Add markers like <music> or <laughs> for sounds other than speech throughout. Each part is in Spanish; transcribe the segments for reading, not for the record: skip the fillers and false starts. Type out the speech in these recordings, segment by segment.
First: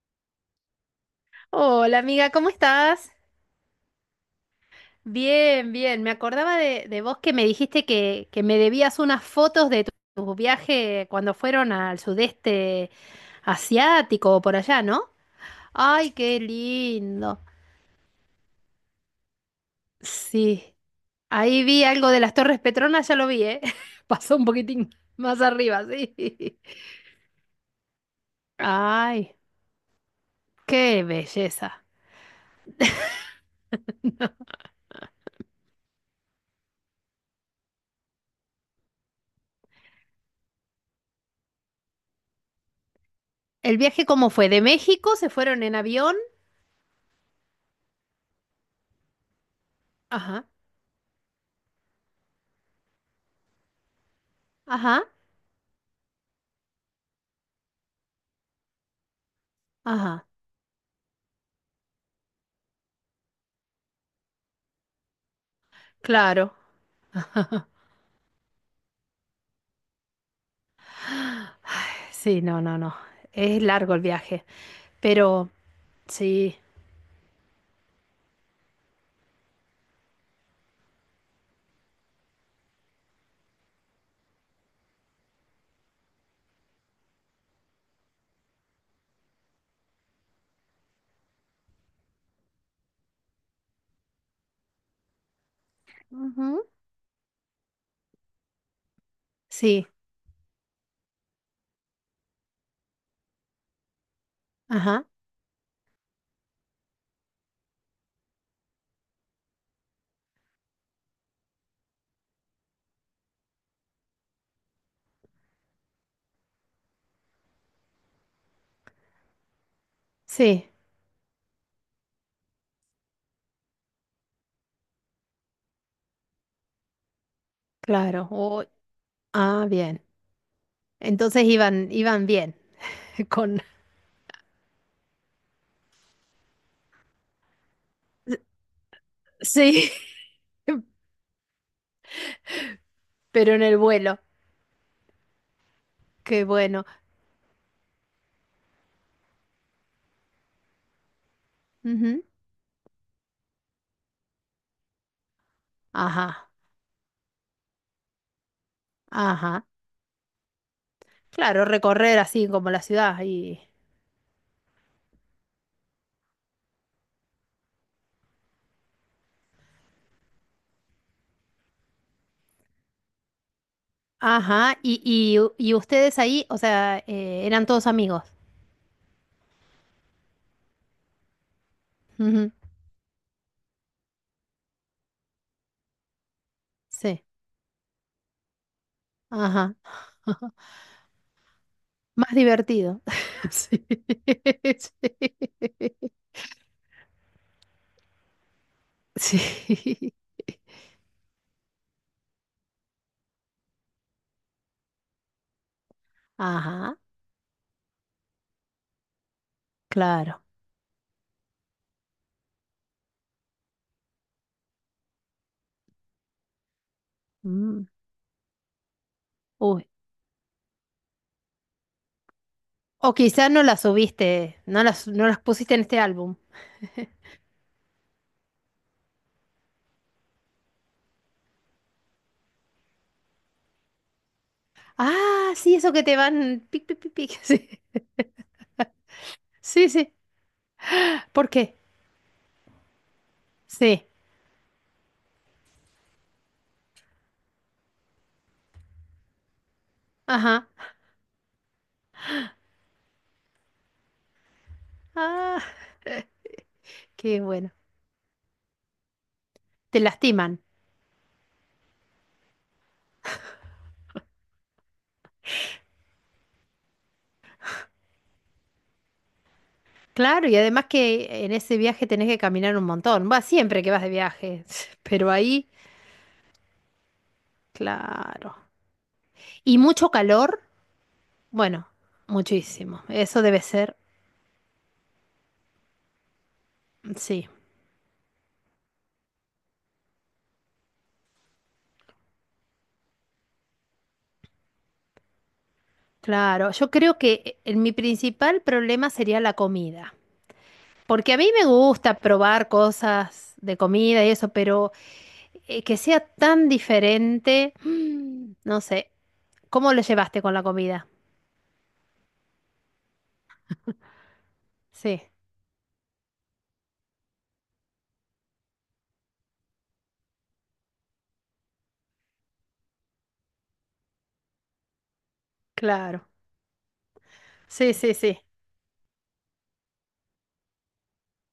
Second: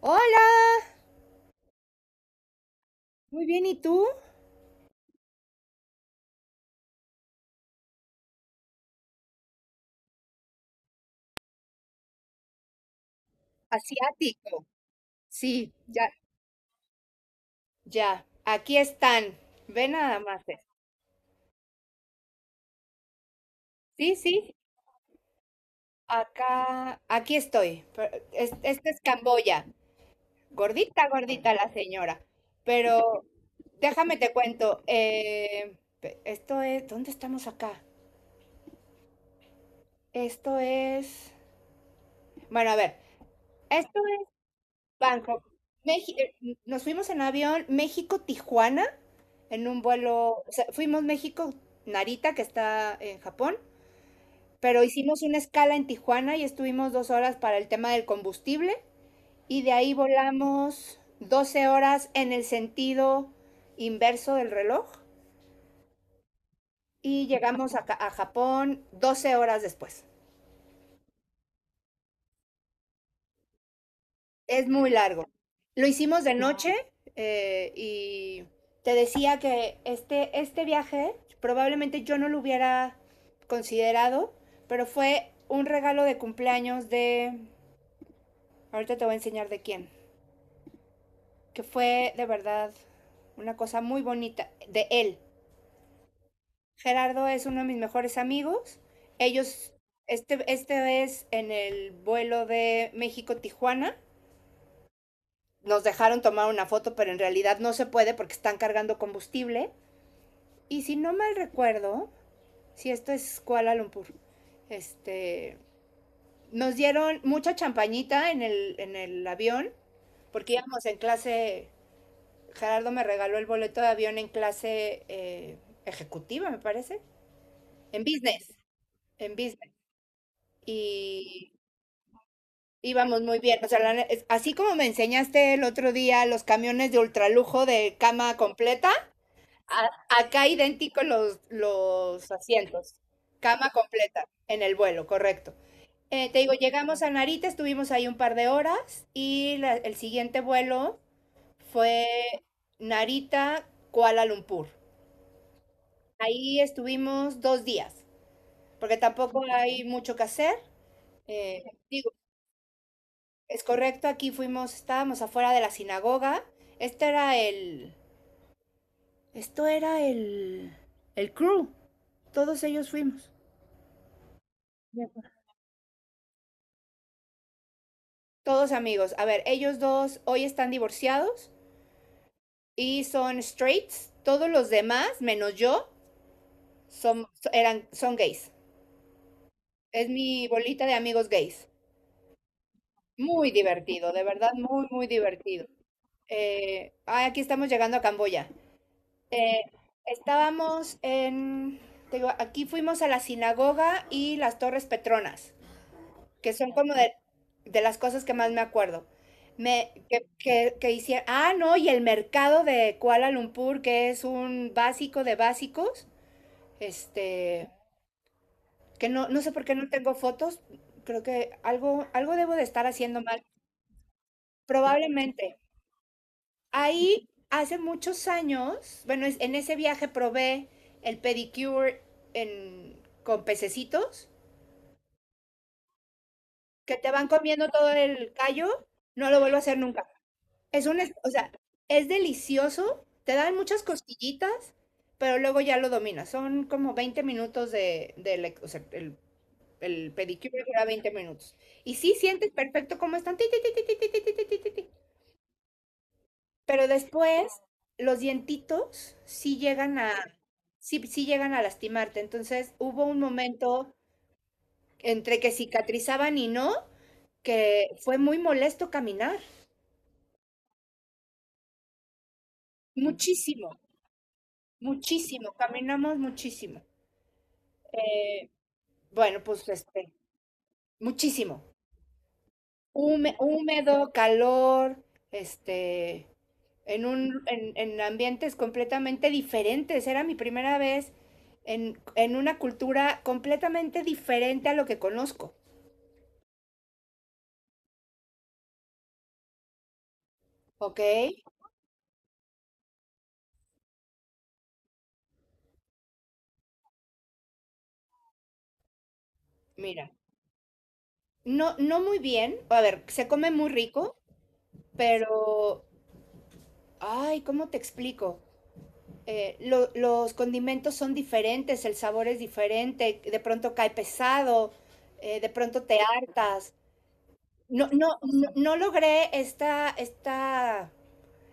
Hola, Hola amiga, ¿cómo estás? muy bien, ¿y tú? Bien, bien. Me acordaba de vos que me dijiste que me debías unas fotos de tu viaje cuando fueron al sudeste asiático o por Asiático. allá, ¿no? Sí, ya, Ay, qué lindo. ya. Aquí están. Ve nada más. Sí, ahí vi algo de las Torres Petronas, ya lo vi, ¿eh? <laughs> Sí, Pasó un sí. poquitín más arriba, Acá, sí. aquí estoy. Pero <laughs> esta es Ay, Camboya. qué Gordita, gordita la belleza. señora. Pero déjame te cuento. Esto es, ¿dónde estamos acá? Esto es, bueno, a ver. ¿El Esto viaje cómo fue? ¿De México se Bangkok. fueron en avión? Nos fuimos en avión México-Tijuana, en un vuelo, Ajá, o sea, fuimos México-Narita, que está en Japón, pero ajá, hicimos una escala en Tijuana y estuvimos 2 horas para el tema del combustible y de ahí ajá. volamos 12 horas en el sentido inverso del reloj Claro. y llegamos a Japón 12 horas después. Sí, no, no, no. Es largo el viaje, Es muy largo. pero Lo hicimos de sí. noche, y te decía que este viaje probablemente yo no lo hubiera considerado, pero fue un regalo de cumpleaños de, ahorita te voy a enseñar de quién, que fue de verdad una cosa muy bonita, de él. Ujú. Gerardo es uno de mis mejores amigos. Ellos, Sí, este es en el vuelo de México-Tijuana, ajá, nos dejaron tomar una foto, pero en realidad no se puede porque están cargando combustible. Y si no mal recuerdo, si esto es Kuala Lumpur, este, nos dieron mucha champañita en el avión, porque sí, íbamos en clase. Gerardo me regaló el boleto de avión en clase, ejecutiva, me parece, en claro. business, O en ah, business. bien. Entonces Y iban, iban bien. íbamos <laughs> muy Con, bien. O sea, así como me enseñaste el otro día los camiones de ultralujo de cama completa, sí. A- acá <laughs> idéntico los asientos, Pero en cama el vuelo. completa en el vuelo, correcto. Te Qué digo, bueno. llegamos a Narita, estuvimos ahí un par de horas y el siguiente vuelo fue Ujú. Narita, Kuala Lumpur. Ajá, Ahí estuvimos 2 días, porque tampoco ajá. hay mucho que hacer. Eh, Claro, Digo, recorrer así como la ciudad y, es correcto, aquí fuimos, estábamos afuera de la sinagoga. Este era el, esto era el crew, todos ellos fuimos. ajá. Y ustedes ahí, o sea, eran todos amigos. Todos amigos. A ver, ellos dos hoy están divorciados Ujú. y son straights. Todos los demás, menos yo, Sí, son, eran, son gays. ajá. Es mi <laughs> bolita de amigos gays. Más divertido. Muy <laughs> Sí. divertido, de verdad, muy, muy divertido. Aquí estamos llegando a Camboya. Sí. Eh, Sí. estábamos en... Te digo, aquí fuimos a la sinagoga y las Torres Petronas, que son como Ajá, de, las cosas que más me acuerdo. Me, que, claro. que, que hicieron, ah, no, y el mercado de Kuala Lumpur, que es un básico de básicos, este, Mm. que no, no sé por qué no Uy. tengo fotos. Creo que algo, algo debo de estar O haciendo mal, quizás no las subiste, no las, no las probablemente. pusiste en este álbum. Ahí, hace muchos años, bueno, en ese viaje probé el pedicure en, con pececitos, Ah, sí, eso que te van pic, que pic, te pic, van pic. <laughs> comiendo Sí, todo el callo. No lo vuelvo a hacer sí, nunca. sí. O ¿Por sea, qué? es delicioso, te dan muchas Sí. costillitas, pero luego ya lo dominas. Son como 20 minutos o sea, el pedicure Ajá. dura 20 minutos. Y sí sientes perfecto cómo están, ti, ti, ti, ti, ti, ti, ti, ti, ti, ti, ti. Ah, Pero qué después bueno. los dientitos sí llegan Te a, lastiman. sí, sí llegan a lastimarte. Entonces hubo un momento entre que cicatrizaban y no, que fue muy molesto caminar. Claro, y además que en ese viaje tenés que caminar un montón. Va Muchísimo, siempre que vas de viaje, <laughs> pero muchísimo, ahí, caminamos muchísimo. Eh, claro. bueno, pues ¿Y mucho calor? muchísimo. Bueno, muchísimo. Eso debe ser, Húmedo, calor, este, en sí, ambientes completamente diferentes. Era mi primera vez en una cultura completamente diferente a lo que conozco. claro. Yo creo que mi principal problema sería la comida, ¿Ok? porque a mí me gusta probar cosas de comida y eso, pero que sea tan diferente, <gasps> mm, no sé. ¿Cómo lo Mira, llevaste con la comida? no, no muy bien. A ver, se come muy rico, Sí, pero, ay, ¿cómo te explico? Los condimentos son diferentes, el sabor es diferente, de pronto cae pesado, de pronto te claro. hartas. No, Sí, no, sí, sí. no, no logré esta, esta,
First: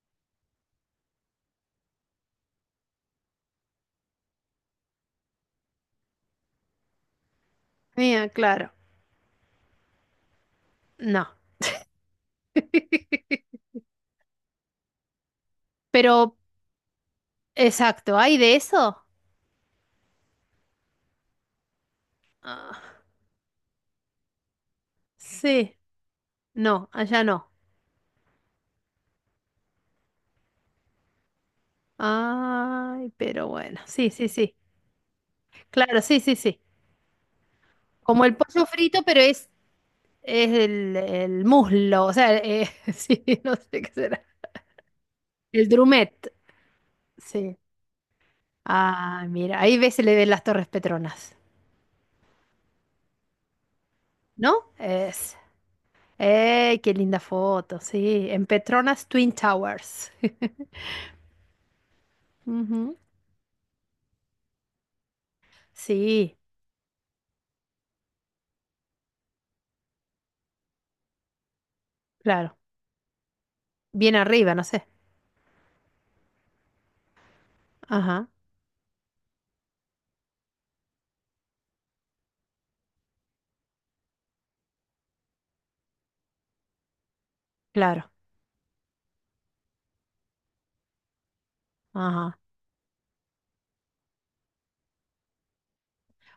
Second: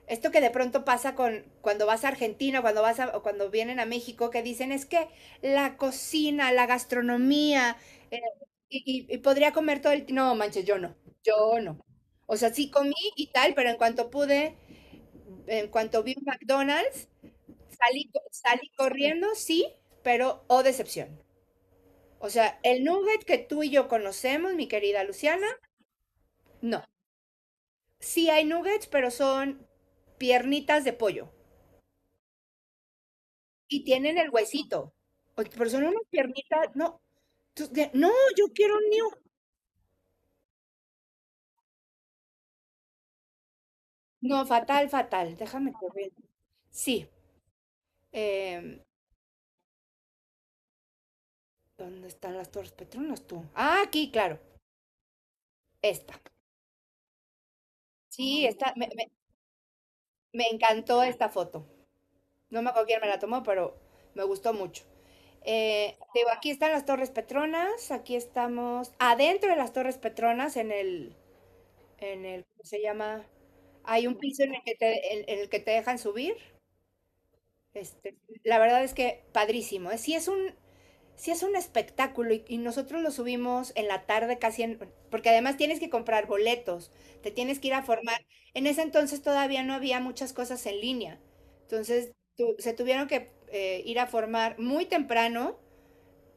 esto que de pronto pasa con cuando vas a Argentina, cuando vas a, o cuando vienen a México, que dicen es que la cocina, la gastronomía, eh, Mía, claro. y podría comer todo el tiempo. No, manches, yo no, No. yo no. O sea, sí comí y tal, pero en cuanto pude, en cuanto vi un Pero, McDonald's, Salí, exacto, ¿hay de salí eso? corriendo, sí, pero o decepción. O sea, Ah, el nugget que tú y yo conocemos, mi querida Luciana, sí, no. no, allá no. Sí hay nuggets, pero son piernitas de pollo Ay, pero bueno, y sí, tienen sí, el sí. huesito. Pero son Claro, unas sí, sí, sí. piernitas, no. No, Como el yo pollo quiero un frito, new. pero es el muslo, o sea, <laughs> sí, no sé qué será. No, fatal, fatal. El Déjame correr. drumet, Sí. sí. em, Ah, mira, ahí ves, se le ven las Torres Petronas, ¿Dónde están las Torres Petronas tú? Ah, aquí, claro. ¿no? Es. Esta. ¡Ey, qué linda foto! Sí, Sí, en esta, me, Petronas me- Twin Towers. me <laughs> encantó esta foto. No me acuerdo Ujú. quién me la tomó, pero me gustó mucho. Digo, Sí, aquí están las Torres Petronas, aquí estamos adentro de las Torres Petronas, en el, claro. ¿cómo se llama? Hay Bien un piso arriba, en el no sé. En el que te dejan subir. Este, Ajá, la verdad es que padrísimo. ¿Eh? Sí es un espectáculo y nosotros lo subimos en la tarde casi, porque además tienes que comprar boletos, te tienes que ir a claro. formar. En ese entonces todavía no había muchas cosas en línea. Entonces Ajá. se tuvieron que ir a formar muy temprano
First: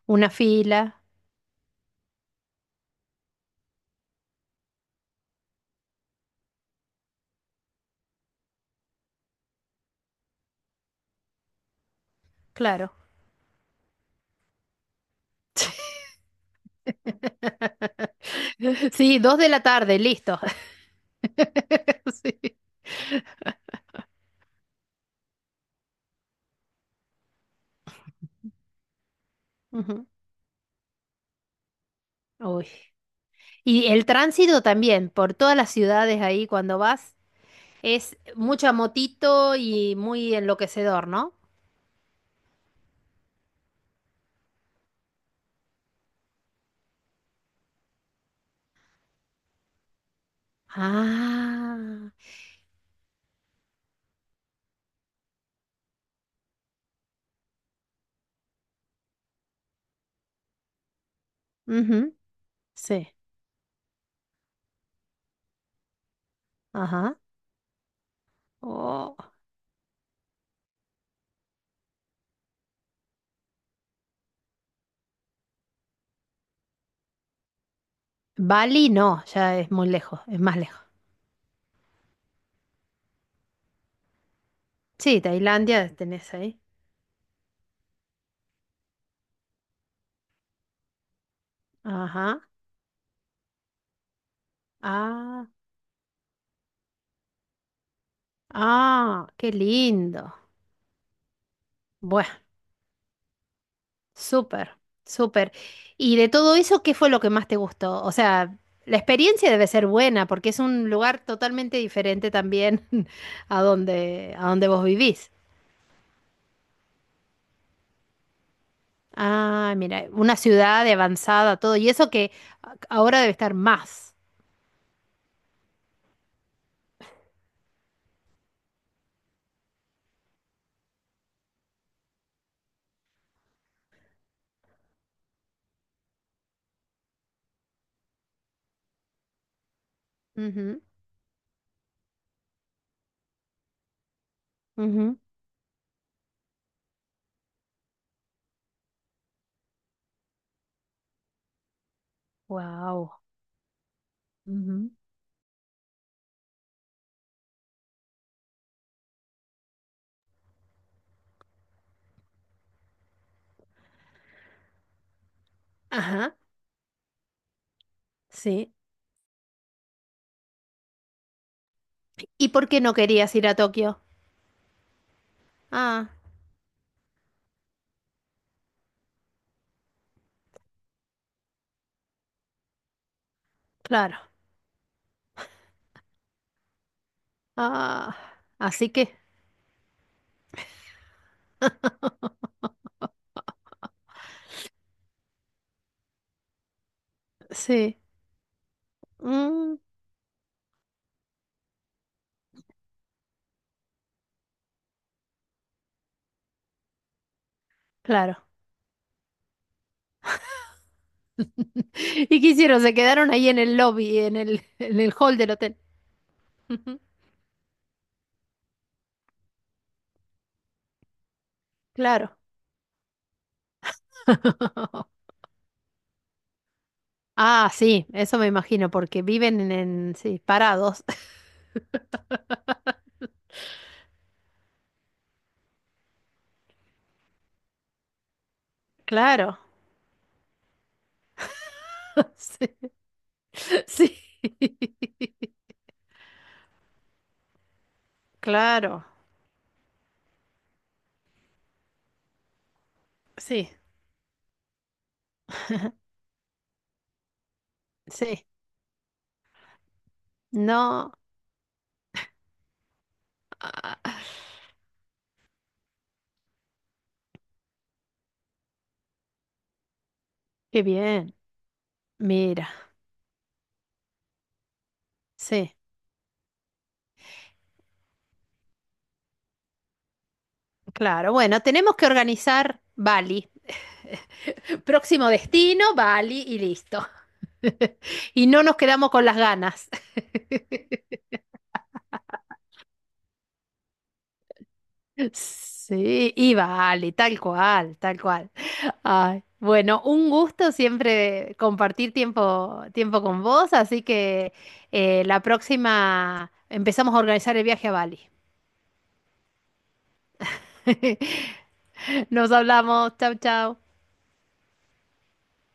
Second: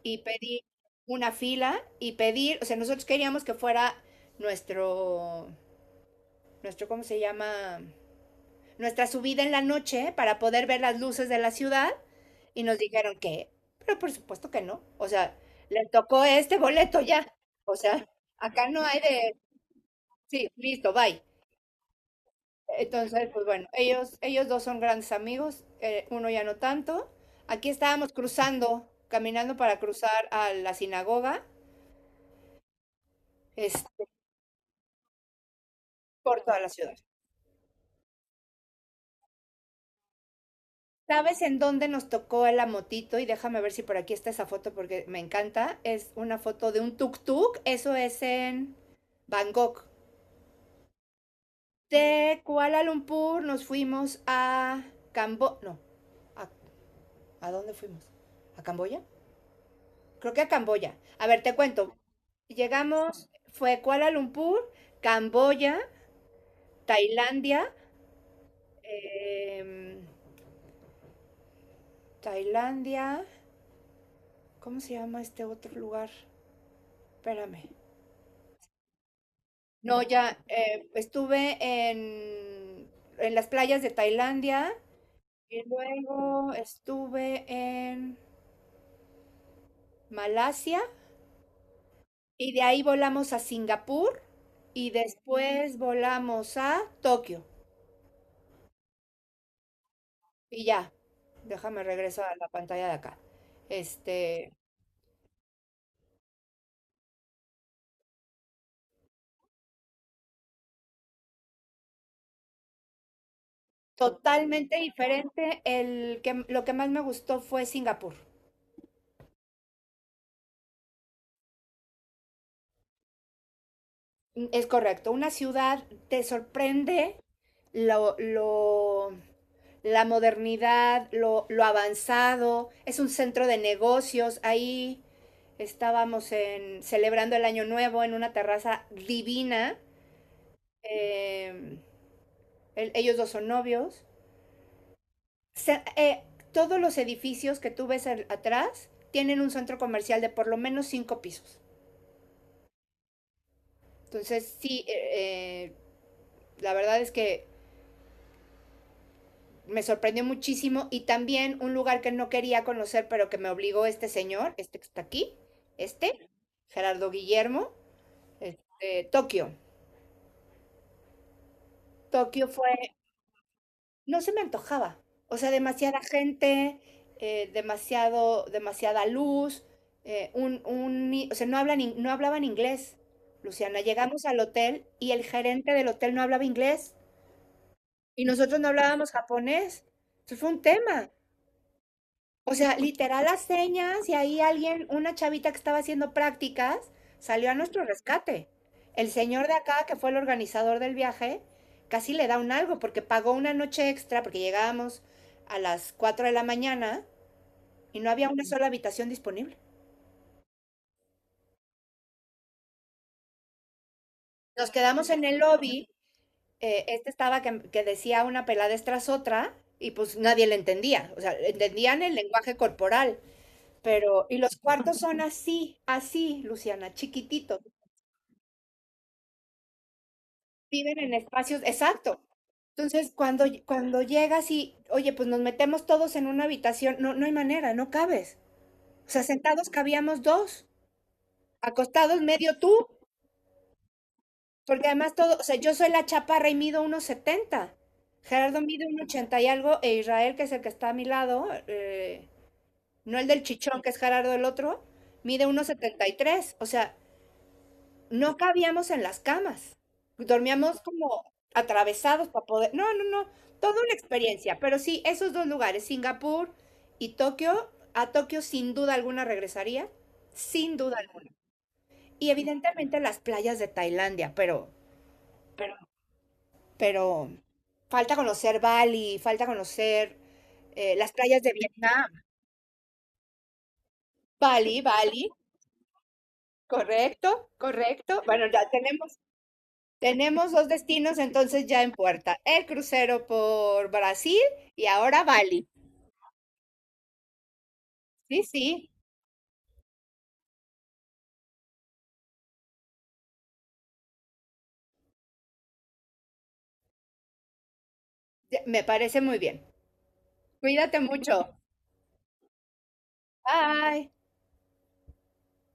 y Una pedir fila, una fila y pedir, o sea, nosotros queríamos que fuera nuestro, nuestro, ¿cómo se llama? Nuestra subida en la noche para poder ver las luces de la ciudad, y nos claro. dijeron que, pero por supuesto que no, o sea, le <laughs> tocó este boleto ya, o sea, <laughs> acá no hay Sí, de, dos de la tarde, listo. sí, listo, bye. <laughs> Sí. Entonces, pues bueno, ellos dos son grandes amigos, uno ya no tanto. Aquí estábamos cruzando, caminando para Ujú. cruzar a la sinagoga, Uy. Y el este, tránsito también, por todas las ciudades por ahí toda la cuando ciudad. vas, es mucha motito y muy enloquecedor, ¿no? ¿Sabes en dónde nos tocó la motito? Y déjame ver si por aquí está esa foto porque me encanta. Es una foto de un tuk-tuk. Eso es en Bangkok. Ah, De Kuala Lumpur nos fuimos a No, ¿a, a dónde fuimos? ¿A Camboya? Creo que a Camboya. A ver, te cuento. ujú. Sí, Llegamos, fue Kuala Lumpur, Camboya, ajá. Tailandia, Oh. em, Tailandia, ¿cómo se llama este otro lugar? Espérame. Bali no, ya es muy No, lejos, ya es más lejos. Estuve en las playas de Tailandia Sí, y Tailandia tenés luego ahí. estuve en Malasia Ajá. y de ahí volamos a Singapur y Ah, después volamos a Tokio ah, qué lindo. y ya. Déjame regreso Bueno. a la pantalla de acá. Este, Súper, súper. ¿Y de todo eso, qué fue lo que más te gustó? O sea, la experiencia debe ser buena porque es un lugar totalmente diferente también <laughs> a donde Totalmente vos vivís. diferente. Lo que más me gustó fue Singapur. Ah, mira, una ciudad de avanzada, todo. Y eso que ahora debe estar más. Es correcto, una ciudad te sorprende lo, la modernidad, lo avanzado, es un centro de negocios. Ahí estábamos celebrando el Año Nuevo en una terraza divina. Eh, Ellos dos son novios. Se, eh, Todos los edificios que tú ves atrás tienen un centro comercial de por lo menos cinco pisos. Wow. Entonces, sí, la verdad es que me sorprendió muchísimo, y también un lugar que no quería conocer, pero que me obligó este señor, este que está aquí, este, Ajá, Gerardo Guillermo, sí. Tokio. Tokio ¿Y por qué fue, no querías ir a Tokio? no se me antojaba, o sea, demasiada Ah, gente, demasiado, demasiada luz, o sea, no, no hablaban inglés. Luciana, claro. llegamos al hotel y el gerente del hotel no hablaba inglés Ah, y nosotros no así hablábamos que, japonés. Eso fue un tema. O sea, literal las señas, y ahí alguien, una chavita que estaba haciendo prácticas, salió a nuestro sí. rescate. El señor de Mm, acá, que fue el organizador del viaje, casi le da un algo porque pagó una noche extra porque llegábamos a las 4 de la mañana y no había una claro. sola habitación disponible. <laughs> ¿Y qué hicieron? Se quedaron ahí en el lobby, Nos en quedamos el en hall el del hotel. lobby, Ujú. este estaba que decía una peladez tras otra, y pues nadie le entendía, o sea, entendían el Claro. lenguaje corporal, pero y los cuartos son <laughs> así, así, Luciana, chiquititos. Ah, sí, eso me imagino, porque viven en- sí, Viven parados. en espacios, <laughs> exacto. Entonces, cuando llegas y, oye, pues nos metemos todos en una habitación, no, no hay manera, no cabes. O sea, Claro. sentados cabíamos dos, acostados <laughs> medio tú, Sí. Sí. porque además todo, o sea, <laughs> yo soy la chaparra y mido unos 70. Gerardo mide un Claro. 80 y algo, e Israel, que es el que está a mi lado, no el del Sí, chichón, que es Gerardo el otro, mide unos 73. O sea, no sí. cabíamos en las camas. Dormíamos No. como atravesados para poder. No, no, no. Toda una Ah, experiencia. Pero sí, esos dos lugares, Singapur y Tokio. A Tokio sin duda alguna regresaría. Sin qué duda alguna. bien. Y Mira, evidentemente las playas de Tailandia, pero, pero, sí. pero falta conocer Bali, falta conocer las Claro, playas de bueno, tenemos que Vietnam. organizar Bali. Bali, <laughs> Próximo Bali. destino, Bali y listo. <laughs> Correcto, correcto. Bueno, Y no nos quedamos con las ganas. tenemos dos <laughs> destinos entonces ya en puerta, el crucero por Brasil y ahora Bali. Sí, y Bali, tal cual, tal Sí, cual. sí, Ay, bueno, un gusto siempre compartir tiempo, tiempo con vos, así que la próxima empezamos a organizar el viaje a Bali. me parece muy bien. Cuídate mucho. <laughs> Nos hablamos, chau, chau. Bye.